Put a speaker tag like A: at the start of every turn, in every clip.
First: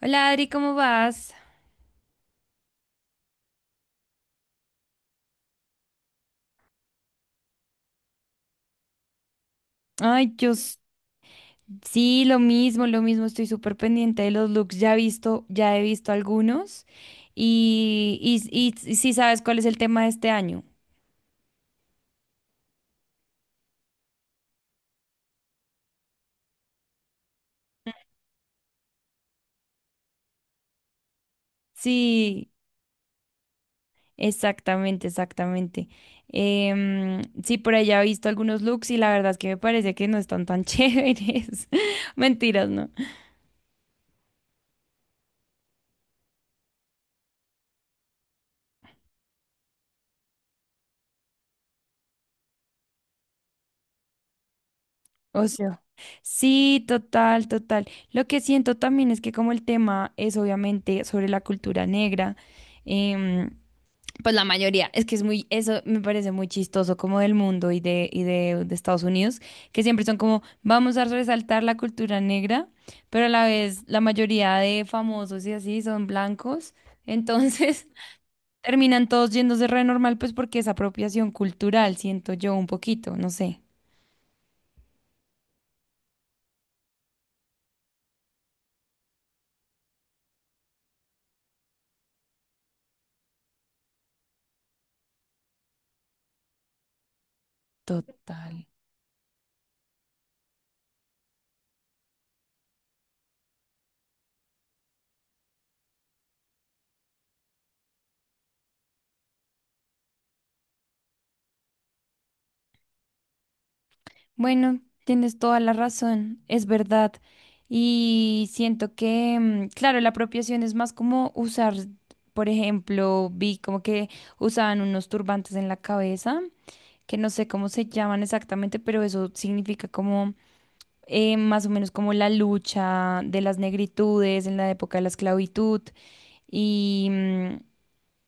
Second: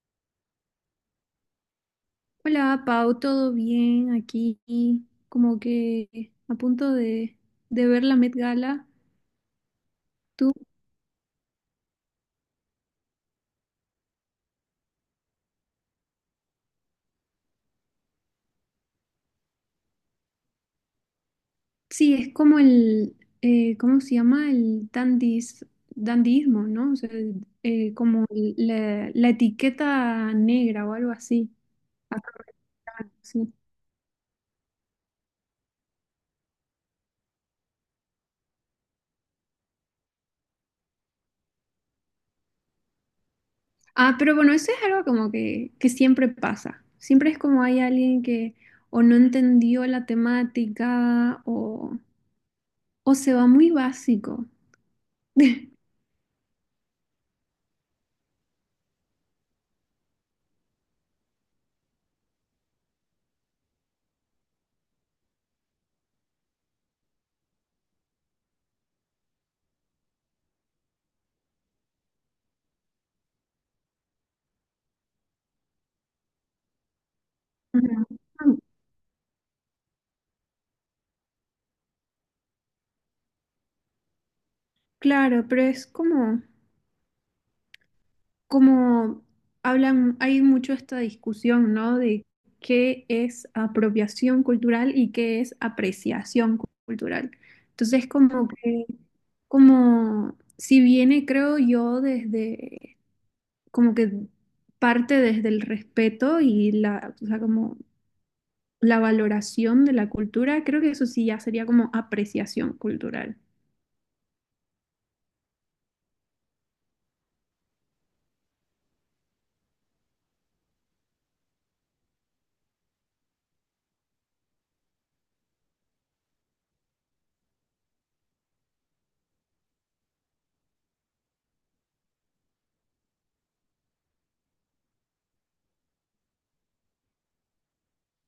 A: Hola Adri, ¿cómo vas?
B: Hola, Pau, ¿todo bien aquí? Como que a punto de ver la Met Gala.
A: Ay,
B: Tú,
A: sí, lo mismo, estoy súper pendiente de los looks, ya he visto algunos y, sí sabes cuál es el tema de este año.
B: sí, es como el, ¿cómo se llama? El dandis, dandismo, ¿no? O sea, el- como el- la etiqueta negra o algo así. Acá,
A: Sí,
B: sí.
A: exactamente, exactamente. Sí, por allá he visto algunos looks y la verdad es que me parece que no están tan chéveres. Mentiras, ¿no?
B: Ah, pero bueno, eso es algo como que siempre pasa. Siempre es como hay alguien que o no entendió la temática o se va muy básico.
A: Ocio. Sí, total, total. Lo que siento también es que como el tema es obviamente sobre la cultura negra, em, pues la mayoría, es que es muy, eso me parece muy chistoso como del mundo de Estados Unidos, que siempre son como, vamos a resaltar la cultura negra, pero a la vez la mayoría de famosos y así son blancos, entonces
B: Ujú. Ah,
A: terminan todos yéndose re normal, pues porque es apropiación cultural, siento yo un poquito, no sé.
B: claro, pero es como, como hablan, hay mucho esta discusión, ¿no? De qué es apropiación cultural y qué es apreciación cu- cultural. Entonces, como
A: Total.
B: que, como si viene, creo yo, desde, como que parte desde el respeto y la, o sea, como la valoración de la cultura, creo que eso sí ya sería como apreciación cultural.
A: Bueno, tienes toda la razón, es verdad. Y siento que, claro, la apropiación es más como usar, por ejemplo, vi como que usaban unos turbantes en la cabeza, que no sé cómo se llaman exactamente, pero eso significa como más o menos como la lucha de las negritudes en la época de la esclavitud. Y, mm,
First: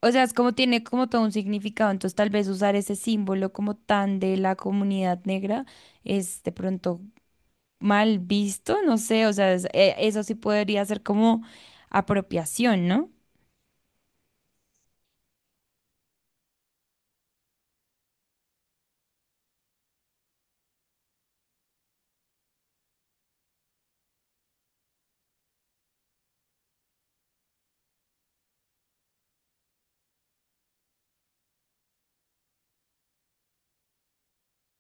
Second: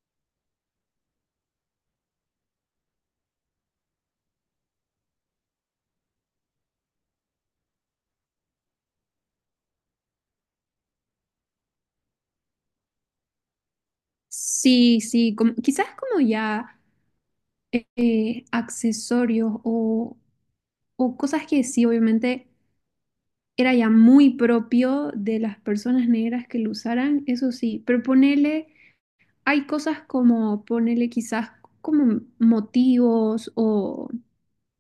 A: o sea, es como tiene como todo un significado, entonces tal vez usar ese símbolo como tan de la comunidad negra es de pronto mal visto, no sé, o sea, eso sí podría ser como apropiación, ¿no?
B: Sí, sí, como, quizás como ya. Accesorios o cosas que sí, obviamente era ya muy propio de las personas negras que lo usaran, eso sí, pero ponele, hay cosas como ponele quizás como motivos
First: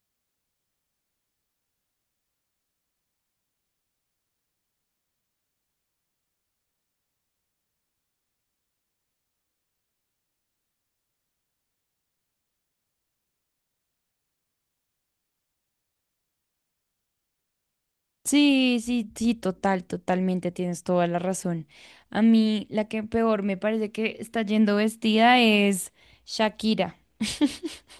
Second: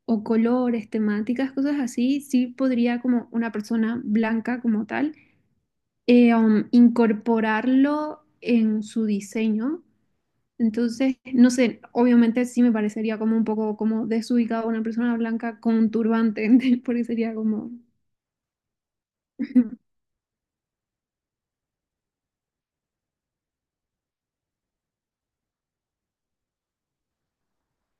B: o colores, temáticas, cosas así, sí podría como una persona blanca como tal incorporarlo en su diseño. Entonces, no sé, obviamente sí me parecería como un poco como desubicado una persona blanca con un turbante, porque sería como...
A: Sí, sí, sí, total, totalmente, tienes toda la razón. A mí la que peor me parece que está yendo vestida es Shakira.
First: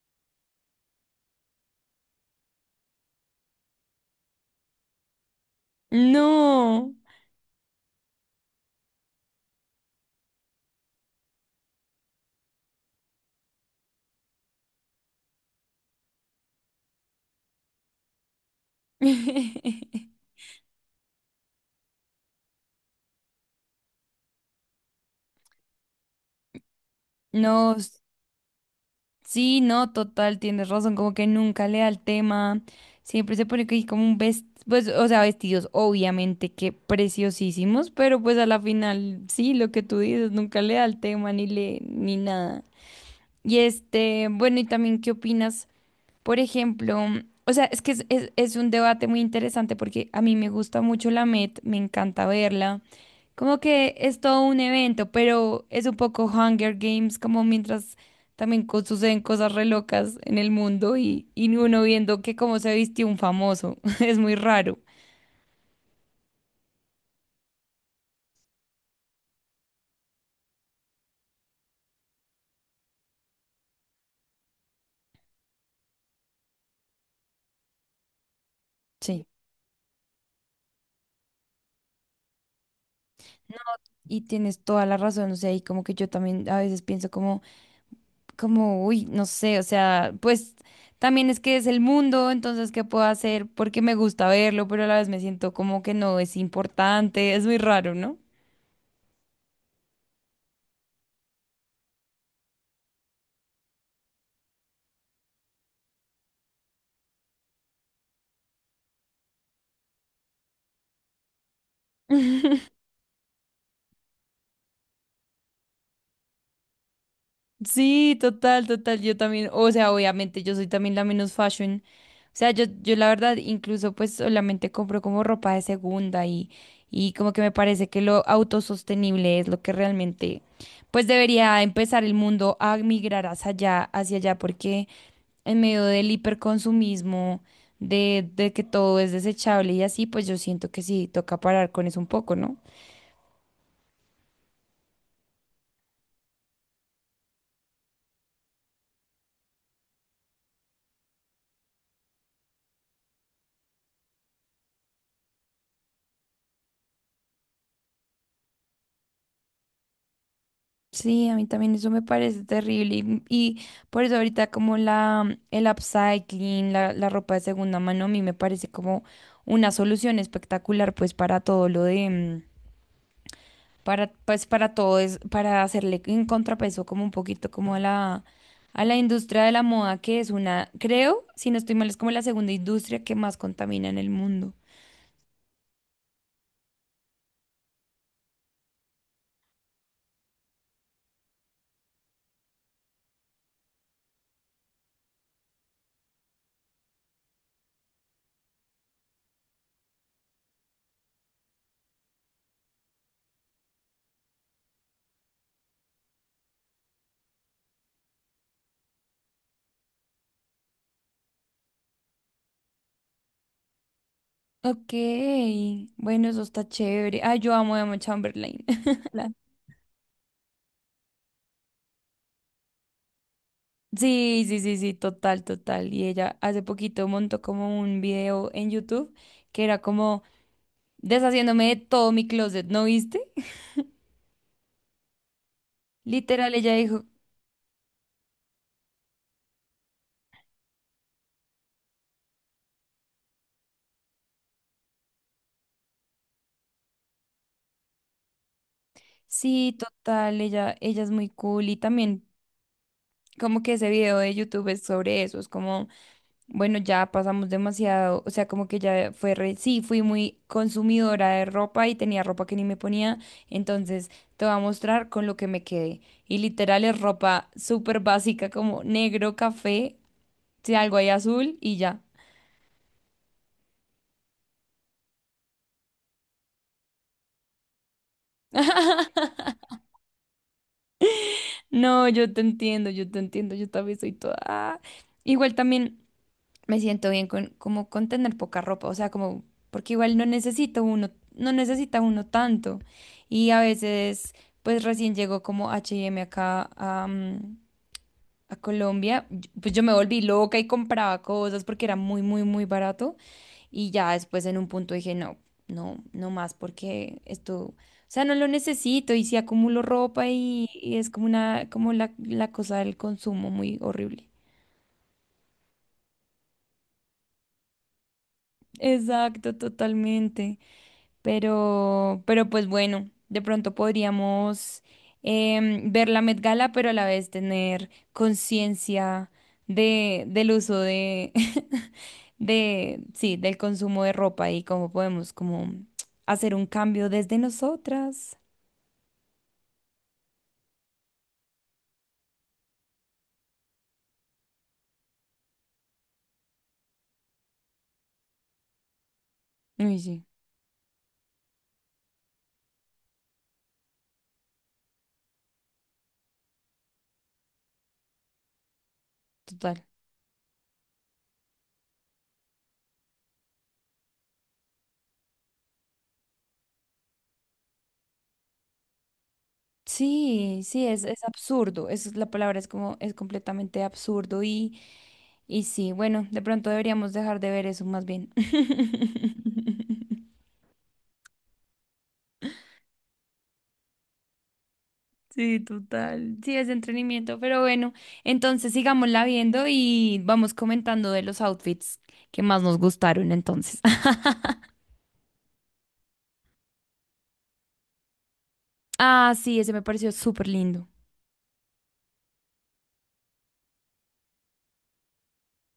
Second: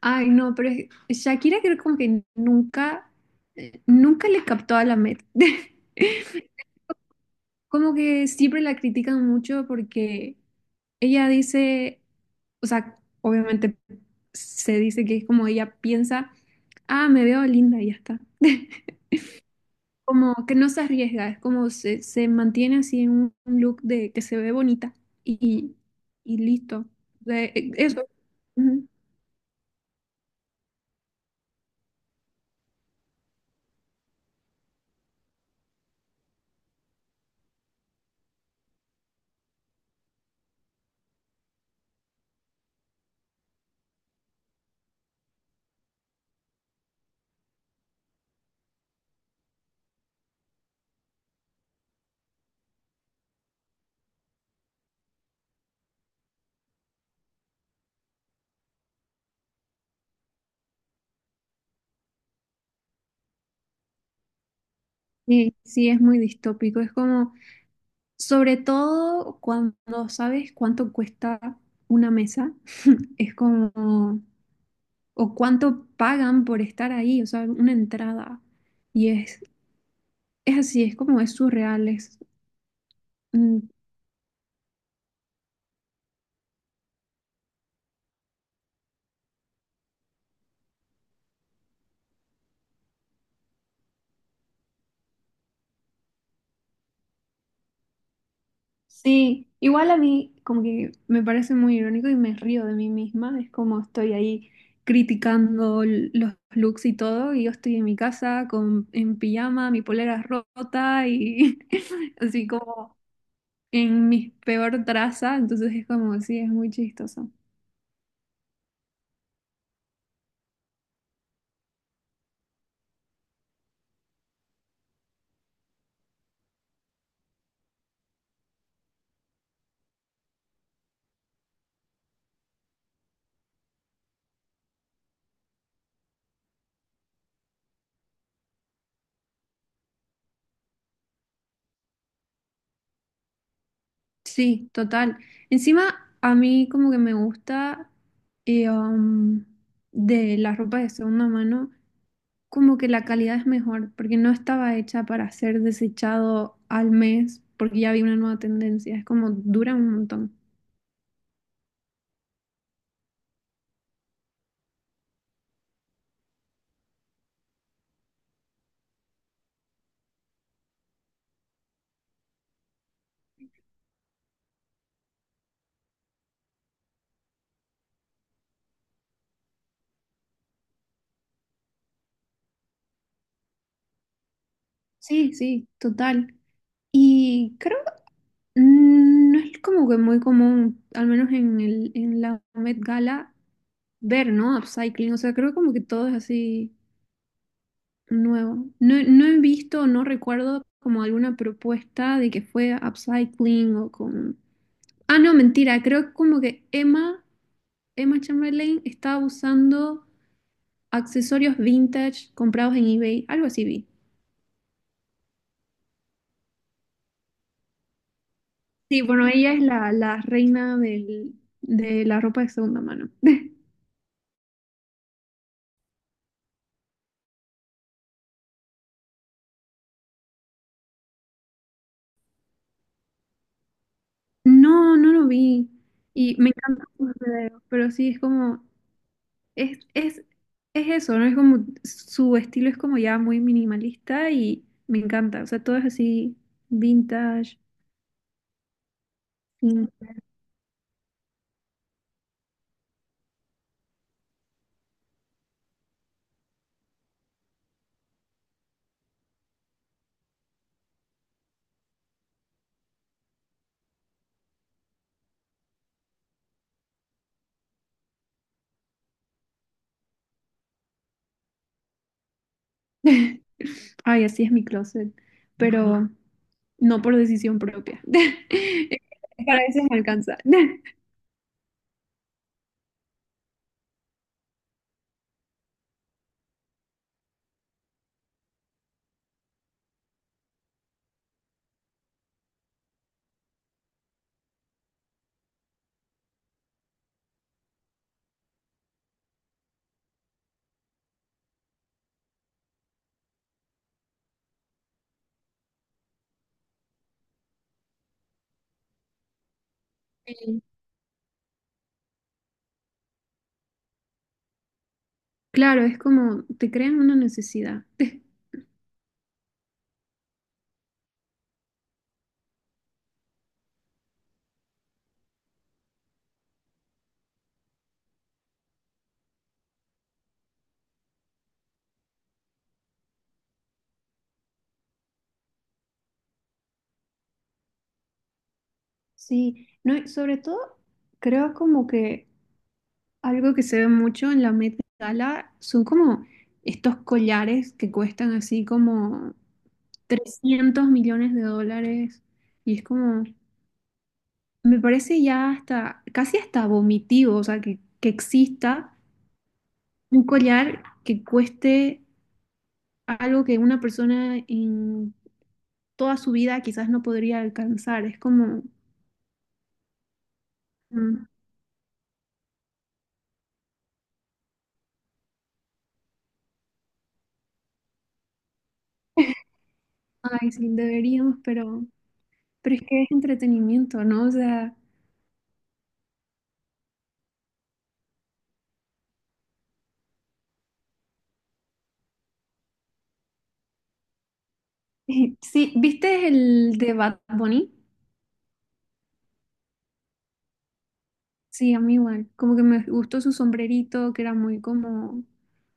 B: Ay, no, pero es- Shakira creo como que nunca, nunca le captó a la Met.
A: No.
B: Como que siempre la critican mucho porque ella dice, o sea, obviamente se dice que es como ella piensa, ah, me veo linda y ya está. Como que no se arriesga, es como se mantiene así en un look de que se ve bonita y, y listo. De-
A: No,
B: eso. Ujú.
A: sí, no, total, tienes razón, como que nunca le da el tema, siempre se pone que hay como un vestido, pues, o sea, vestidos obviamente que preciosísimos, pero pues a la final, sí, lo que tú dices, nunca le da el tema ni le, ni nada. Y este, bueno, y también, ¿qué opinas? Por ejemplo, o sea, es que es un debate muy interesante porque a mí me gusta mucho la Met, me encanta verla. Como que es todo un evento, pero es un poco Hunger Games, como mientras también suceden cosas re locas en el mundo y uno viendo que cómo se vistió un famoso. Es muy raro.
B: Sí, sí, es muy distópico. Es como, sobre todo cuando no sabes cuánto cuesta una mesa, es como, o cuánto pagan por estar ahí, o sea, una entrada. Y
A: Sí.
B: es así, es como, es surreal, es, mm,
A: Y tienes toda la razón, o sea, y como que yo también a veces pienso uy, no sé, o sea, pues también es que es el mundo, entonces, ¿qué puedo hacer? Porque me gusta verlo, pero a la vez me siento como que no es importante, es muy raro, ¿no?
B: sí, igual a mí como que me parece muy irónico y me río de mí misma, es como estoy ahí criticando l- los looks y todo, y yo estoy en mi casa con, en pijama, mi polera rota y así como en mi peor traza, entonces es como, sí, es muy chistoso.
A: Sí, total, total. Yo también, o sea, obviamente yo soy también la menos fashion. O sea, yo la verdad incluso pues solamente compro como ropa de segunda y como que me parece que lo autosostenible es lo que realmente pues debería empezar el mundo a migrar hacia allá, porque en medio del hiperconsumismo, de que todo es desechable y así, pues yo siento que sí, toca parar con eso un poco, ¿no?
B: Sí, total. Encima a mí como que me gusta eh, um, de la ropa de segunda mano. Como que la calidad es mejor, porque no estaba hecha para ser desechado al mes, porque ya había una nueva tendencia, es como dura un montón.
A: Sí, a mí también eso me parece terrible y por eso ahorita como el upcycling, la ropa de segunda mano, a mí me parece como una solución espectacular pues para todo lo de, mm, para, pues para todo es, para hacerle en contrapeso como un poquito como a a la industria de la moda que es una, creo, si no estoy mal, es como la segunda industria que más contamina en el mundo.
B: Sí, sí, total. Y creo que no es como que muy común, al menos en el, en la Met Gala, ver, ¿no? Upcycling, o sea, creo como que todo es así nuevo. No, no he visto, no recuerdo como alguna propuesta de que fue upcycling o con... Ah, no, mentira, creo como que Emma Chamberlain estaba usando accesorios vintage comprados en eBay, algo así vi.
A: Ok, bueno, eso está chévere. Ah, yo amo a Emma Chamberlain.
B: Sí, bueno, ella es la, la reina del- de la ropa de segunda mano.
A: Sí, sí, sí, sí, total, total. Y ella hace poquito montó como un video en YouTube que era como deshaciéndome de todo mi closet, ¿no viste?
B: No, no lo vi. Y me
A: Literal, ella
B: encantan
A: dijo,
B: sus videos, pero sí, es como, es, es, es eso, ¿no? Es como, su estilo es como ya muy minimalista y me encanta. O sea, todo es así, vintage.
A: sí,
B: Mm.
A: total, ella es muy cool. Y también como que ese video de YouTube es sobre eso, es como, bueno, ya pasamos demasiado, o sea, como que ya fue, sí, fui muy consumidora de ropa y tenía ropa que ni me ponía, entonces te voy a mostrar con lo que me quedé. Y literal es ropa súper básica como negro, café si algo ahí azul y ya.
B: Ay, así es mi closet. Pero, no por decisión propia. Para eso me alcanza.
A: No, yo te entiendo, yo te entiendo, yo también soy toda... ah. Igual también me siento bien con, como con tener poca ropa, o sea, como, porque igual no necesita uno, no necesita uno tanto. Y a veces, pues recién llegó como H&M acá a Colombia, y- pues yo me volví loca y compraba cosas porque era muy, muy, muy barato. Y ya después en un punto dije, no, no más porque esto, o sea, no lo necesito y si acumulo ropa
B: Sí,
A: y es como una, como la cosa del consumo muy horrible.
B: claro, es como te crean una necesidad.
A: Exacto, totalmente. Pero pues bueno, de pronto podríamos ver la Met Gala, pero a la vez tener conciencia del uso de, de, sí, del consumo de ropa y cómo podemos como hacer un cambio desde nosotras.
B: Sí. No, y sobre todo creo como que algo que se ve mucho en la Met Gala son como estos collares que cuestan así como
A: Uy, sí,
B: 300 millones de dólares. Y es como, me parece ya hasta, casi hasta vomitivo, o sea, que exista
A: total.
B: un collar que cueste algo que una persona en toda su vida quizás no podría alcanzar. Es como,
A: Sí, sí, es
B: mm,
A: absurdo. Es, la palabra es como, es completamente absurdo y sí, bueno, de pronto deberíamos dejar de ver eso más bien.
B: ay, sí, deberíamos, pero es que es entretenimiento, ¿no? O sea,
A: Sí, total. Sí, es de entretenimiento, pero bueno, entonces sigámosla viendo y vamos comentando de los outfits que más nos gustaron entonces.
B: sí, ¿viste el de Bad Bunny?
A: Ah, sí, ese me pareció súper lindo.
B: Sí, a mí igual. Como que me gustó su sombrerito, que era muy como,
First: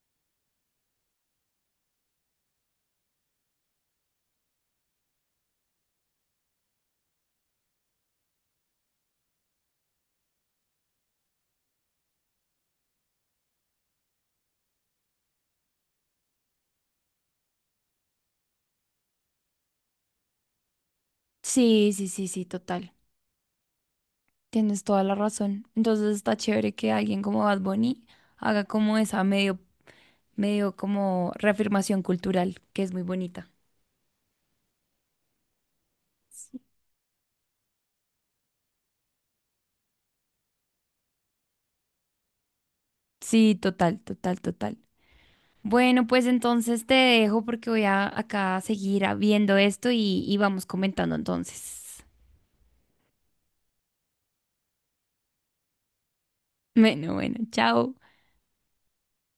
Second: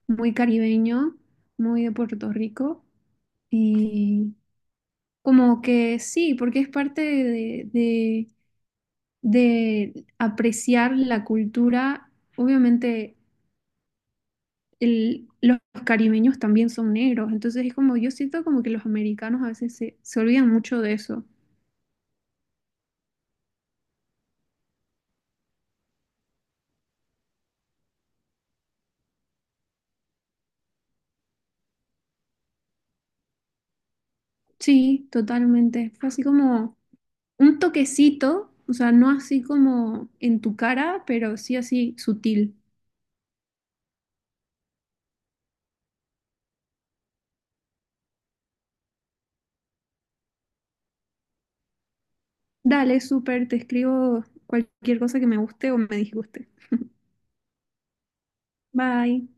B: muy caribeño, muy de Puerto Rico. Y como que sí, porque es parte de apreciar la cultura. Obviamente el- los caribeños también son negros, entonces es como yo siento como que los americanos a veces se, se olvidan mucho de eso.
A: Sí, sí, sí, sí, total. Tienes toda la razón. Entonces está chévere que alguien como Bad Bunny haga como esa medio, medio como reafirmación cultural, que es muy bonita.
B: Sí, totalmente. Fue así
A: Sí,
B: como un toquecito, o sea, no así como en tu cara, pero sí así sutil.
A: sí, total, total, total. Bueno, pues entonces te dejo porque voy a acá a seguir viendo esto y vamos comentando entonces.
B: Dale, súper, te escribo cualquier cosa que me guste o me disguste.
A: Bueno, bueno, chao.
B: Bye.